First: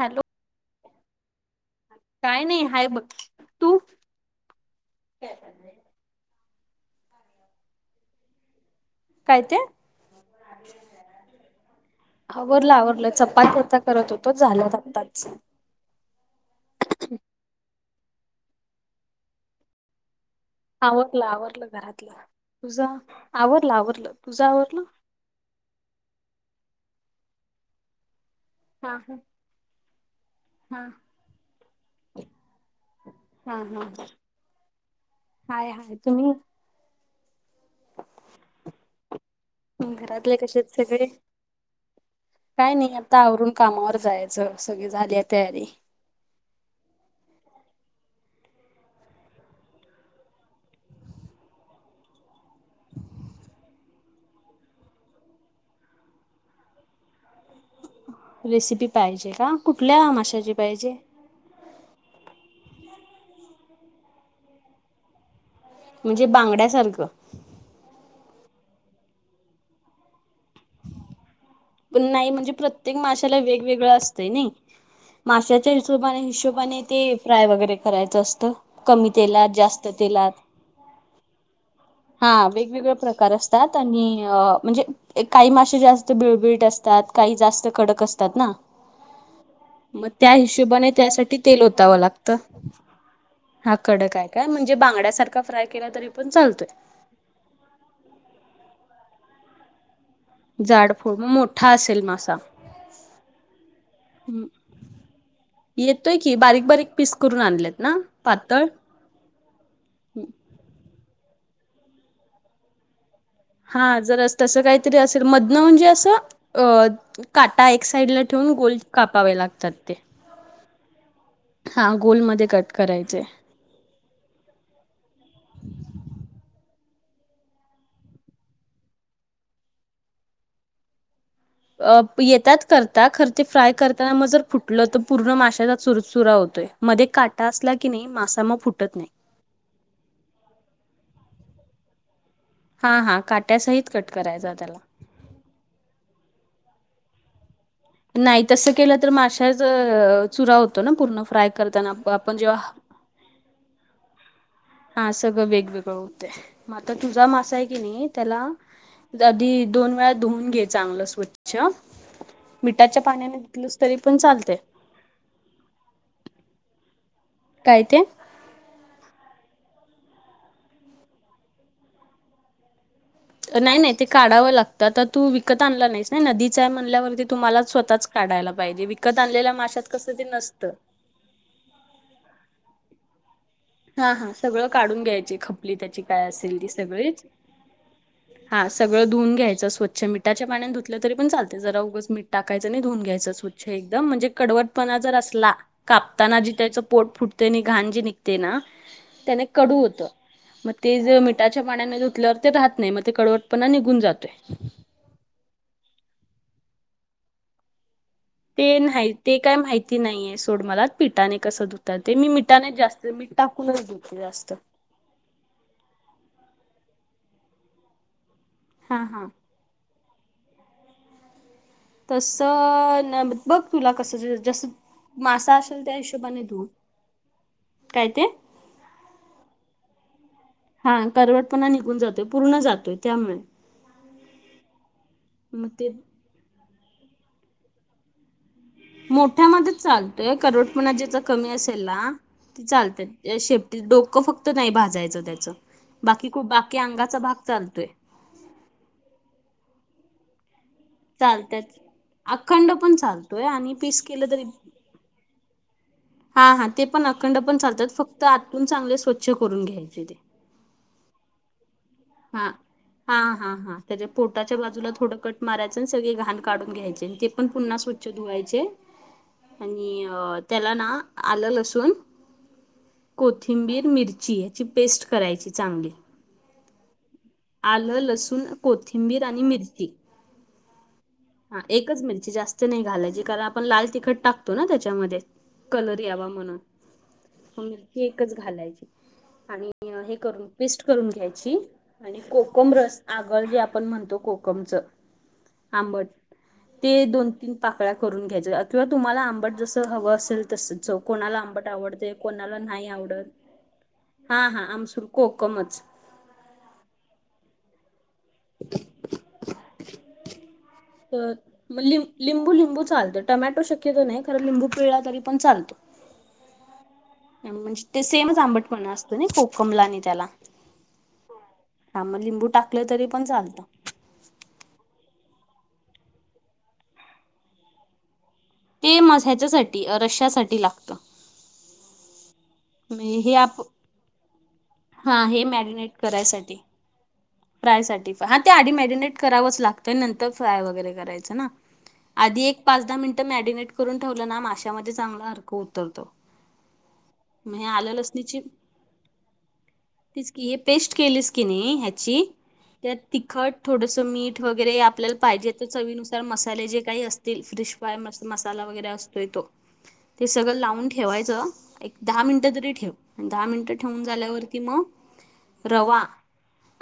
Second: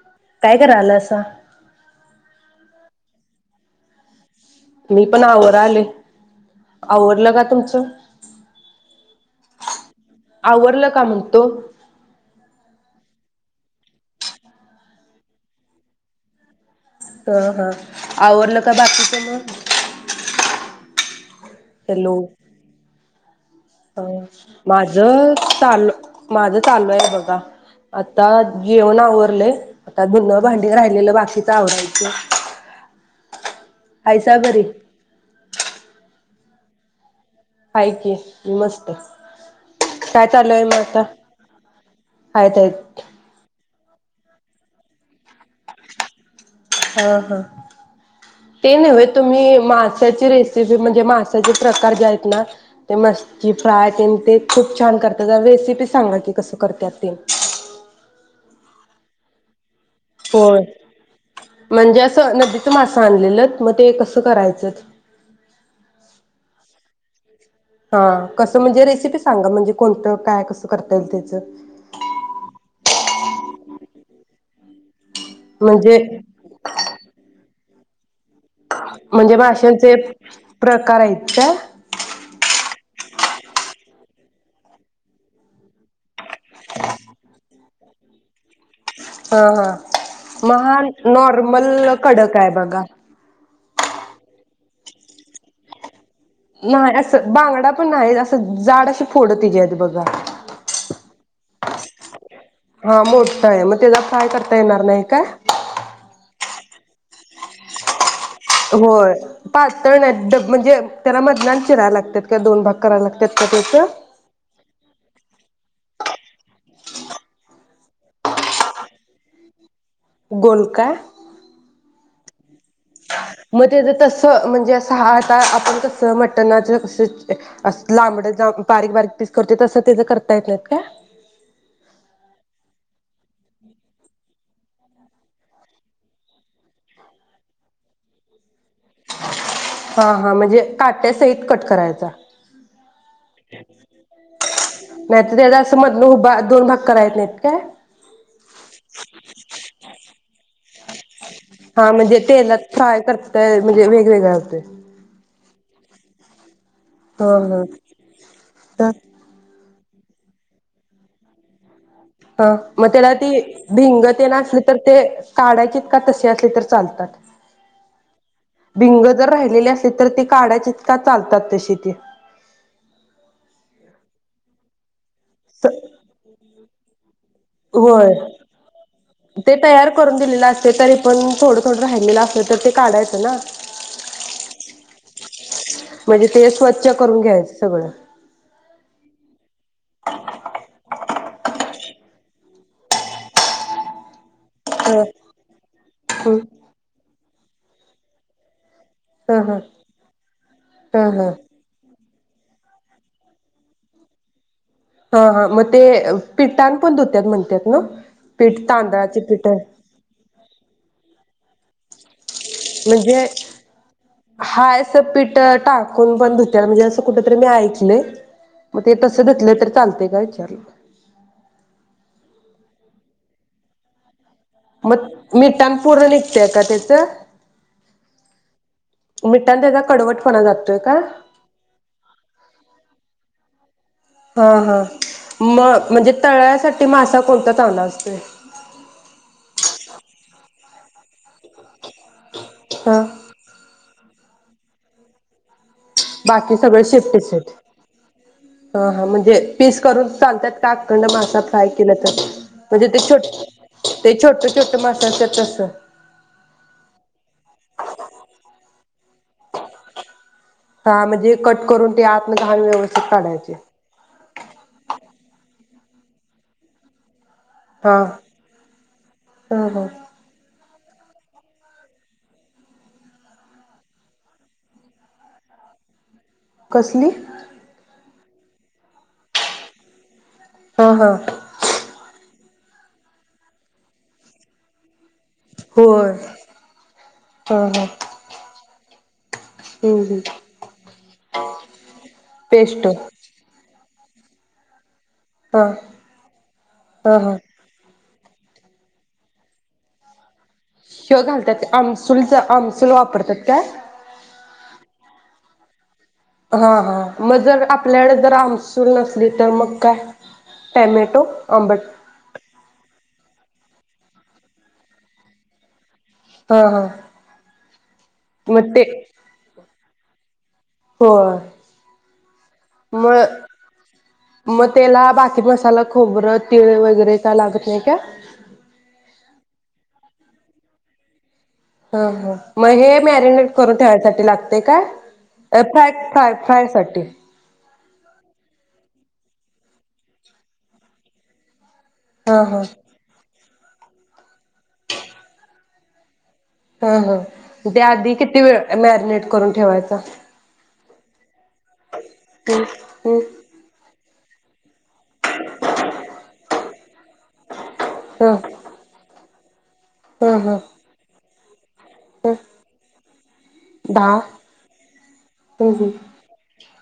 Hello काय करा आलास त्ता काय नाही हाय बघ तू मी पण आवरालोय आवरवरलं का तुमचं? काय ते, आवरलं का म्हणतो? आवरलं आवरलं चपात्या आता करत होतो झाल्यात आत्ताच ह हा आवरलं का बाकीच मग आवरला आवरल हॅलो आवरलं आवरलं तुझं आवरलं माझ चाल माझ चालू आहे बघ अच्- आता हा घेऊन हा आवरले आता भुनन भांडी हा राहिलेलं बाकीच आवडयचं हा हा हा. आहेयचा बरी. हाय हाय तुम्ही आहे की. आहे मस्त काय घरातले चालू कश आहे मग आता? सगळे आहेत काय नाही आहेत. आता आवरून कामावर जायचं सगळी झाली आहे तयारी ह हा. ते नव्हे तुम्ही मासाची रेसिपी म्हणजे मासाचे प्रकार जे आहेत ना ते मस् फ्राय ते ते खूप छान करतात तर रेसिपी सांगा की कस करत ते. रेसिपी पाहिजे का? कुठल्या माशाची होय. पाहिजे? म्हणजे असं नदीच मासं आणलेलं मग ते कसं करायचं. म्हणजे बांगड्यासारखं? हा कसं म्हणजे रेसिपी सांगा म्हणजे कोणतं काय कसं करता येईल त्याचं. पण नाही म्हणजे प्रत्येक माशाला वेगवेगळं असतंय ना माश्याच्या म्हणजे हिशोबाने हिशोबाने ते फ्राय वगैरे. करायचं असत. कमी म्हणजे तेलात जास्त माशांचे तेलात प्रकार आहेत काय? हा वेगवेगळ्या प्रकार असतात म्हणजे काही मा जात बीळ बीळ - असतात काही जास्त कडक असतात ना. हा हा मग त्या मग हा हिशोबाने त्यासाठी तेल नॉर्मल ओतावं लागतं. कडक आहे बघा. हा कड काय काय म्हणजे बांगड्यासारखा फ्राय केला तरी. पण चालतोय नाही असं बांगडा पण नाही असं झाडशी फोडं तिच्याे आधी बघा. झाड फोड म मोठा असेल मासा हा मोठा आहे मग त्याला फ्राय करता येणार नाही काय? येतोय की बारीक बारीक पीस करून आणलेत ना. पातळ होय पातळ नाहीत, म्हणजे त्याला मधला चिराय लागत का दो भाग कराय लागात- हा जर तस काहीतरी असेल म न म्हणजे असं अ काटा एक साइडला ठेवून गोल कापावे लागतात ते. गोल काय? हा गोलमध्ये कट करायचे. म तेज तस म्हणजे अस हा आता आपण कस मटणाच. अस लांबड बारीक बारीक पीस करतोय तसं त्याच करता येतय काय? अ येतात करता खर ते फ्राय करताना म जर फुटलं तर पूर्ण माशचा चुरचुरा होतोय मध्ये काटा असला की नाही मासा मग फुट हा हा म्हणजे काट्या सहित कट करायचा. हा हा काट्यासहित कट करायचा त्याला. नाहीतर [unintelligible] दोन भाग कराय येत नाहीत काय? नाही तस केलं तर माशाच चुरा होतो ना पूर्ण. फ्राय करताना हा आप- म्हणजे आपण तेलत जेव्हा फ्राय करतय म्हणजे वेगवेगळं हा सगळं वेगवेगळं होत. म आता तुझा मासा हा आहे की नाही त्याला हा. आधी दोन वेळा धुवून घे चांगलं स्वच्छ. हा म मिठाच्या त्याला ते पाण्याने धुतलंस तरी पण भिंगतेन चालतंय असली तर ते काढायचेत का तसे असले तर चालतात. काय ते भिंग राहिलेली असली तर ते काढायची का चालतात तशी ती? नाही नाही ते काढावं लागत. आता. तू विकत आणला नाहीस ना नदी चा म्हणल्यावरती. तुम्हाला स्वतःच होय, काढायला पाहिजे विकत आणलेल्या ते माशात तयार कसं करून ते दिलेलं असते नसतं तरी पण थोडं थोडं राहिलेलं असल तर ते काढायच? ना. हा हा सगळं काढून घ्यायची खपली त्याची म्हणजे काय ते असेल ती स्वच्छ करून सगळीच, घ्यायचं सगळं. हा. सगळ धूऊन घ्यायचं. स्वचछ मिठाच्या पाण्याने धधुतलं तरी पण चालत. ते जरा उगच मीठ टाकायचं आणि धऊन घ्यायचं स्वच्छ एकदम म्हणजे कडवटपणा ह जर असला ह कापना जे त्या पोट फूट त्यांनी घाण जे निघ ते ना. त्याने ह कडू होत, म ते ह जे ह. मिठाच्या पाण्याने धुत धुतल ते राहत नाही, म ते कडवटपणा निघून जातोय. हा हा म ते पीठाने पण धुत्यात म्हणतात ना. पीठ ते नाही तांदळाचे ते पीठ काय माहिती नाहीये सोड मला पिठाने कस धूत म्हणजे, धुते जास्त हायस पीठ टाकून पण धुत्यात म्हणजे अस कुठतरी मी ऐकलय. म ते हा तस हा धुतलं तर चालतय विचारलं- तस ना बघ तुला कस- जस मग मासा मिठान असेल त्या पूर्ण हिशोबाने निघतंय का धू. त्याचं? काय ते? मिठान त्याचा कडवटपणा जातोय का? हा कडवटपणा निघून जातो पूर्ण जातो त्यामुळे- हा हा म मग ते म्हणजे तळायसाठी- मासा कोणता चांगला असतो? मोठ्यामध्ये चालतोय कडवटपणा ज्याचा- कमी असेल ना ते हा चालत त्ये शेप- डोकं फक्त नाही भाजायचं त्याचं. खूप बाकी सगळे शेपटी अंगाचा चय, भाग चालतोय हा-म्हणजे पीस करून- चालतात. [unintelligible] मासा फ्राय चालतच केला तर अखंड म्हणजे पण ते छोट, चालतोय आणि पीस ते केलं तरी छोट छोट मास असत्यात तस हा हा ते पण अखंड पण चालतात फक्त आतून चांगले स्वच्छ करून घ्यायचे ते. हा म्हणजे कट- करून ते आतनं हा घाण व्यवस्थित हा काढायचे. हा हा त्याच्या पोटाच्या बाजूला थोडं कट माराय- सगळी घाण काढून घ्यायची न ते- पण पुन्हा हा स्वच्छ धुवायचे, हा हा. आणि त्याला ना? आलं, लसून, कोथिंबीर, मिरची ह्याची पेस्ट करायची चांगली. कसली? आलं लसून- कोथिंबीर आणि मिरची. हा हा हा- एकच मिरची जास्त- नाही घालायचे कारण आपण लाल तिखट टाकतो ना त्याच्यामध्ये, कलर होय. यावा म्हणून, हा हं हा -एकच घालायची. आणि हम्म हे हम्म करून पेस्ट करून घ्यायची- आणि कोकम पेस्ट रस आगळ जे- आपण म्हणतो कोकमच- हा आंबट. ते हा दोन हा. तीन पाकळ्या करून घ्याय- किंवा तुम्हाला आंबट जसं हवं असेल- तस ह्य कोणाला घालतात आंबट आवडतय आमसूलचा कोणाला नाही आमसूल आवडत वापरतात काय? हा हा आम सुर- कोकमच- हा हा मग जर का - जर आमसूल नसली तर म काय टॉमेटो तर आंबट- टोमॅटो शक्यतो नाही, कारण लिंबू पिळला तरीपण चालतो. हा हा म्हणजे ते सेमच मग ते आंबटपणा असतो ना कोकमला आणि- [unintelligible] होय हा म लिंबू टाकले तरी- पण चालतं मग त्याला बाकी किती मसाला खोबरं तिळ वगैरे का लागत नाही का. ते म ह्याच्यासाठी रश्यासाठी लागतं. ह ह मग हे म्हणजे हे मॅरिनेट आप करून ठेवायसाठी लागते काय हा हे मॅरिनेट फ्राय फाय करायसाठी फ्राय साठी फ्रायसाठी हा ते आधी मॅरिनेट करावंच लागतंय नंतर फ्राय वगैरे करायचं ना. हा आधी एक हा पाच दहा मिनिटं मॅडीनेट करून ठेवलं ना माशामध्ये चांगला अर्क उतरतो. हा हा मग त्या आलं आधी लसणीची किती वेळ मॅरिनेट करून ठेवायचा तीच की हे पेस्ट केलीस की नाही ह्याची हम् त्यात हम् तिखट थोडस मीठ वगैरे आपल्याला पाहिजे तर चवीनुसार मसाले जे काही असतील फिश वायम मस्त ह मसाला वगैरे असतो य तो ते ह सगळं ह लावून ठेवायच. दहा ह मिनिटं तरी ठेव दहा मिनिटं ठेवून दहा झाल्यावरती मग हम् हम् रवा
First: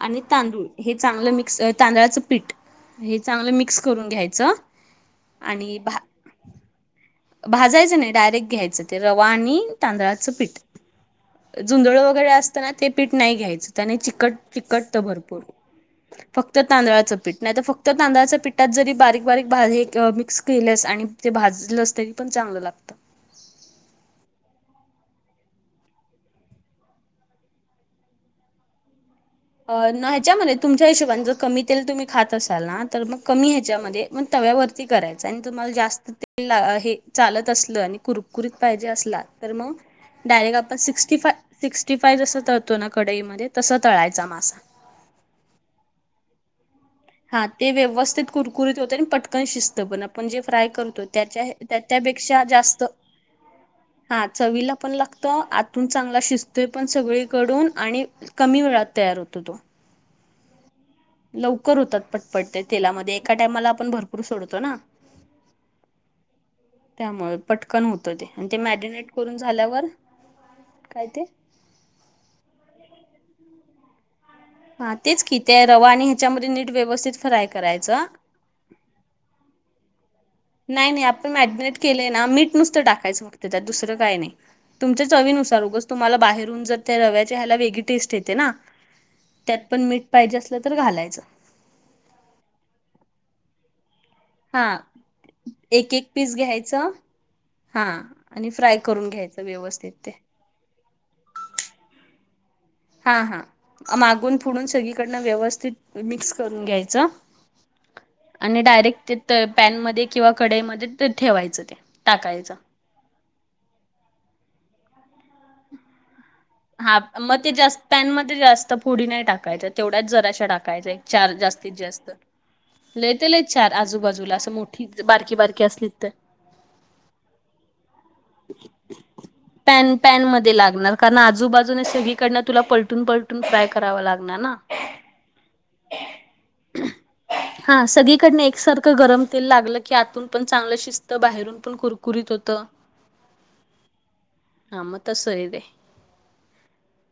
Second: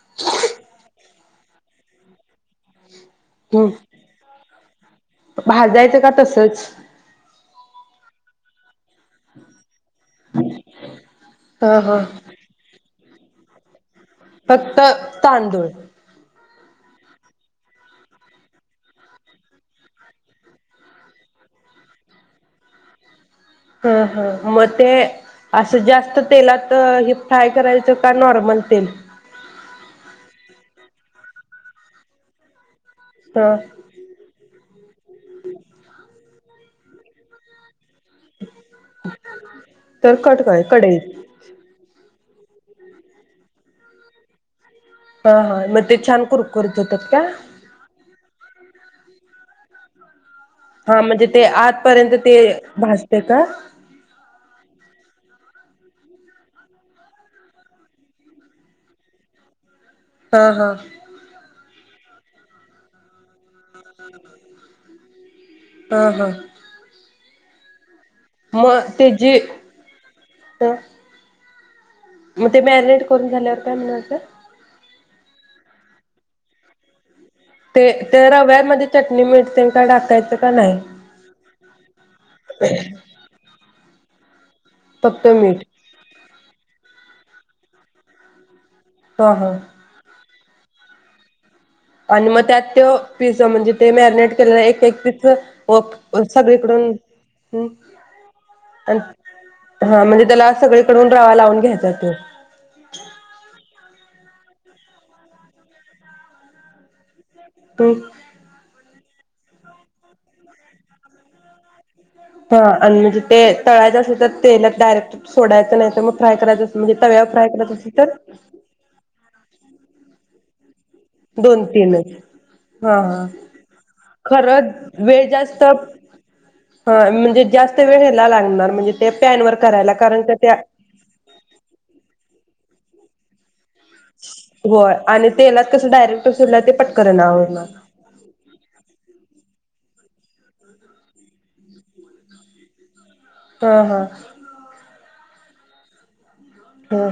आणि तांदूळ हे चांगलं मिक्स तांदळाचं पीठ हे चांगलं हम् मिक्स करून घ्यायचं आणि भा भाजायचं का तसच भाजायचं नाही डायरेक्ट घ्यायचं ते रवा आणि तांदळाच पीठ हा जुंदळ हा वैगरे असताना ते पीठ नाही घ्यायचं. त्याने चिकट फक्त चिकट तर भरपूर तांदूळ फक्त तांदळाचं पीठ नाही तर फक्त तांदळाच्या पीठात जरी बारीक बारीक भा हे मिक्स केलेस आणि ते भाजलंस तरी पण चांगलं लागत. हा हा मग ते असं जास्त तेलात हे फ्राय करायचं का नॉर्मल तेल ह्याच्यामध्ये तुमच्या हिशोबच कमी तेल तुम्ही खात असाल ना तर मग कमी हा ह्याच्यामध्ये मग तव्यावरती करायचं आणि तुम्हाला जास्त तेल ला हे चालत असलं आणि कुरकुरीत पाहिजे असला तर मग तर कट डायरेक्ट काय आपण सिक्स्टी कढईत फाय सिक्स्टी सिक्सटी फाय जसं कढईमध्ये तळतोना तसं तळायचे. चा मासा हा हा म ते छान कुरकुरीत होतात का हा ते व्यवस्थित कुरकुरीत होते आणि पटकन शिस्त पण आपण आपण जे फ्राय हा करतो म्हणजे त्याच्या ते त्या आतपर्यंत ते त्यापेक्षा जास्त भाजते का हा चवीला पण लागत आतून चांगला शिजतोय पण सगळीकडून आणि कमी वेळात तयार होतो तो हा हा लवकर होतात पटपट ते तेलामध्ये एका टायमाला आपण भरपूर सोडतो ना हा हा त्यामुळ. पटकन ते मग मॅरिनेट ते करून जे झाल्यावर काय ते मग ते मॅरिनेट करून झाल्यावर काय म्हणालतात हा तेच किती आहे रवा आणि ह्याच्यामध्ये नीट व्यवस्थित फ्राय ते करायचं त्या रव्यामध्ये चटणी मीठ ते काय टाकायच नाही नाही आपण मॅगिनेट केलय ना मीठ नुसतं टाकायचं फक्त त्यात दुसरं काही नाही. तुमच्या फक्त चवीनुसार मीठ उगच तुम्हाला बाहेर जे त्या रव्याच्या ह्याला वेगळी टेस्ट येते ना हा हा त्यात पण मीठ पाहिजे अस तर घालायचं. आणि मग त्यात त्यो पिझा म्हणजे ते मॅरिनेट केलेलं हा एक एक पस एक एक होती पीस सगळीकडून घ्यायचं हा आणि फ्राय [inaudible] करून घ्यायचं व्यवस्थित हा ते म्हणजे त्याला सगळीकडून रवा लावून घ्यायचा तो. हा हा. मागून पुडुन सगळीकडनं व्यवस्थित मिक्स करून घ्यायचं हम्म आणि डायरेक्ट ते त पॅनमध्ये किंवा कढईमध्ये ते ठेवायचं ते [inaudible] टाकायचं ह आणि जे ते तळायच असल तर तेलात डायरेक्ट सोडायचं नाही तर म हा मग ते जास्त पॅन मध्ये जास्त फोडी नाही टाकायच्या तेवढ्याच जराश्या टाकायचे दोन तीनच ह लय ह ते लय चार आजूबाजूला असं खरच मोठी वेळ बारकी जास्त बारकी असली तर ह म्हणजे जास्त वेळ ह्याला लागणार म्हणजे ते पॅनवर [inaudible] करायला पॅन कारण का पॅनमधी त्या लागणार कारण आजूबाजूने सगळीकडन तुला पलटून पलटून फ्राय करावा लागणार ना होय आणि तेला कस डायरेक्टड ते पटकरण आवरणार. हा सगळीकडन एकसारखं गरम तेल लागलं की आतून पण चांगलं शिजत बाहेरून पण कुरकुरीत होत. हम्म हम्म. तसंये ते.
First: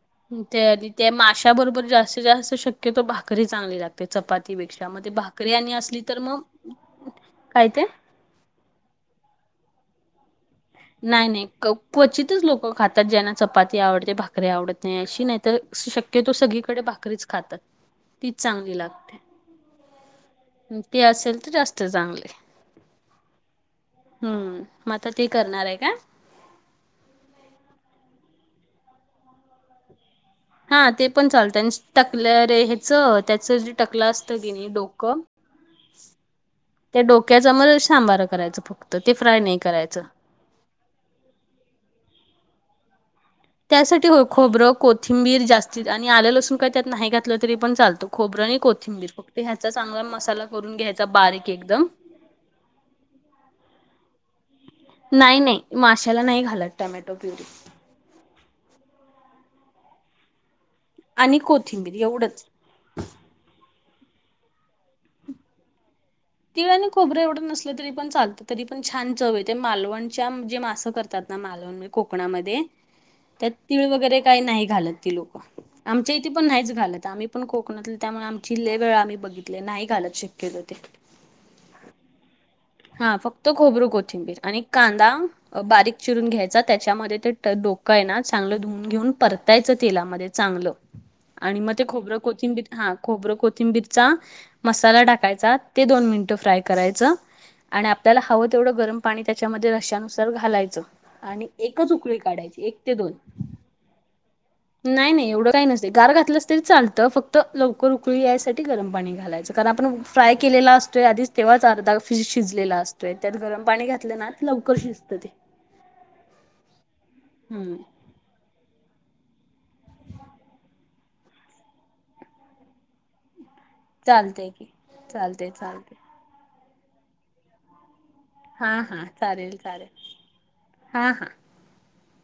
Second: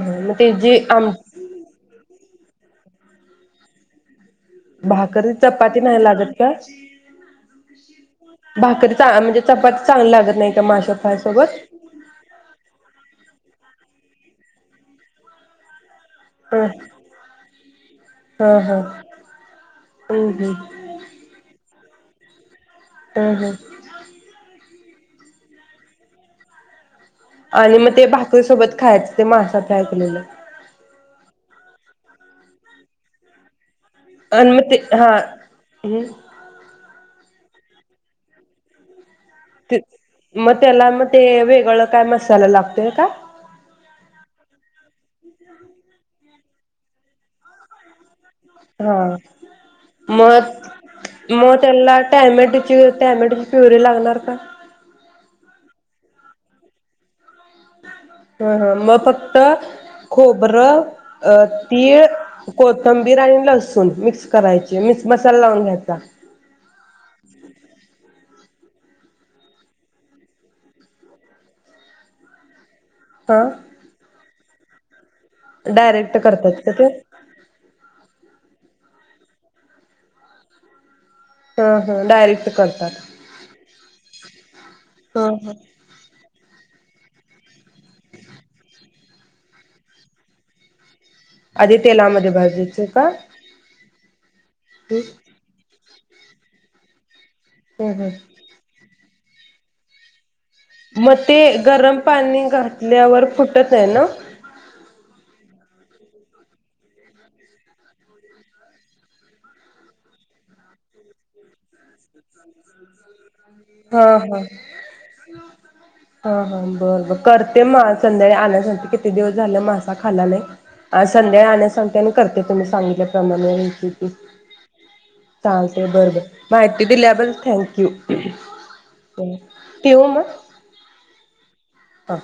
हा मग ते जे आदी आम ते माश्या बरोबर जास्तीत जास्त शक्यतो भा करी चांगली लागते. चपातीपेक्षा म ते भाकरी आणि चपाती असली नाही तर लागत मग, का? काय ते. भाकरी चा म्हणजे चपाती चांगली लागत नाही. का माशा फ्राय नाही नाही सोबत? क्वचितच लोक खातात ज्यांना चपाती आवडते भाक री आवडत नाही अशी नाही तर शक तो ह सगळीकडे भाकरीच खातात तीच हा हा चांगली लागते हम्म हम्म ते असेल तर जास्त. चांगले. हम् हम्म. म आता ते- करणार आहे का? आणि मग ते भाकरीसोबत खायचं ते मासा तयार केलेलं. हा ते पण चालतं आणि टाकलं रे ह्याच त्याच टेकलेलं असतं आणि किनी मग ते हा डोकं हम्म ते डोकं. त्याच आम्हाला सांबार करायचं फक्त. ते फ्राय नाही ते करायचं. मग त्याला मग ते वेगळं काय मसाला लागतो. ते का. त्यासाठी होय खोबरं कोथिंबीर जास्तीत आणि आलं लसून काही त्यात नाही घातलं तरी पण चालतो. खोबरं आणि हा कोथिंबीर फक्त ह्याचा चांगला मसाला करून घ्यायचा मग बारीक मग एकदम त्याला टॅमेटोची टॅमेटोची प्युरीे लागणार. बं [inaudible] नाही नाही माशाला नाही घालत टोमॅटो प्युरी. हा हा मग फक्त खोबरं. अ आणि कोथिंबीर तीळ एवढंच कोथंबीर आणि लसूण. मिक्स करायचे मिक्स मसाला लावून घ्यायचा. तिळ आणि खोबरं एवढं नसलं तरी पण चालतं तरी पण छान चव येते मालवणच्या जे मासं करतात ना मालवण म कोकणामध्ये. हा त्यात तीळ वगैरे. काही नाही घालत ती लोक. आमच्या डायरेक्ट इथे पण करतात का नाहीच ते? घालत आम्ही पण कोकणातले त्यामुळे आमची लय वेळा आम्ही बघितलंय नाही घालत शक्यतो ते. हा हा डायरेक्ट करतात. हा फक्त खोबरं कोथिंबीर आणि कांदा हा हा बारीक चिर घ्यायचा त्याच्यामध्ये ते डोकं आहे ना चांगलं धुून घेऊन परतायचं तेलामध्ये चांगलं. आणि मग आधी ते खोबरं तेलामध्ये कोथिंबीर भाजायचे हा का? खोबरं कोथिंबीर. चा. मसाला हम्म टाकायचा. ते दोन मिनिटं फ्राय करायचं. आणि आपल्याला हम्म हवं तेवढं गरम. पाणी त्याच्यामध्ये रस्यानुसार घाल. म ते गरम पाणी काढायची एक ते दोन घातल्यावर, फुटत नाही ना? काय नसतंय गार घातलंस तरी चालतं, फक्त लवकर उकळी यासाठी गरम पाणी घालायचं. कारण आपण फ्राय केलेला असतोय आधीच तेंव्हाच अर्धा फिश शिजलेला असतोय. त्यात गरम पाणी हा हा घातलं ना लवकर शिजतं ते हा हा बर बर करते म, हम्म आज संध्याळी आणाय सांगते कि किती दिवस झालं मासा खाल्ला नाही, आज संध्याळी आणाय सांगते आणि करते तुम्ही सांगितल्या प्रमाणे. चालतंय की चालतंय चालते, चालतंय बर बर. माहिती दिल्याबल थँक्यू. हा हा चालेल चालेेल, हा हा. अ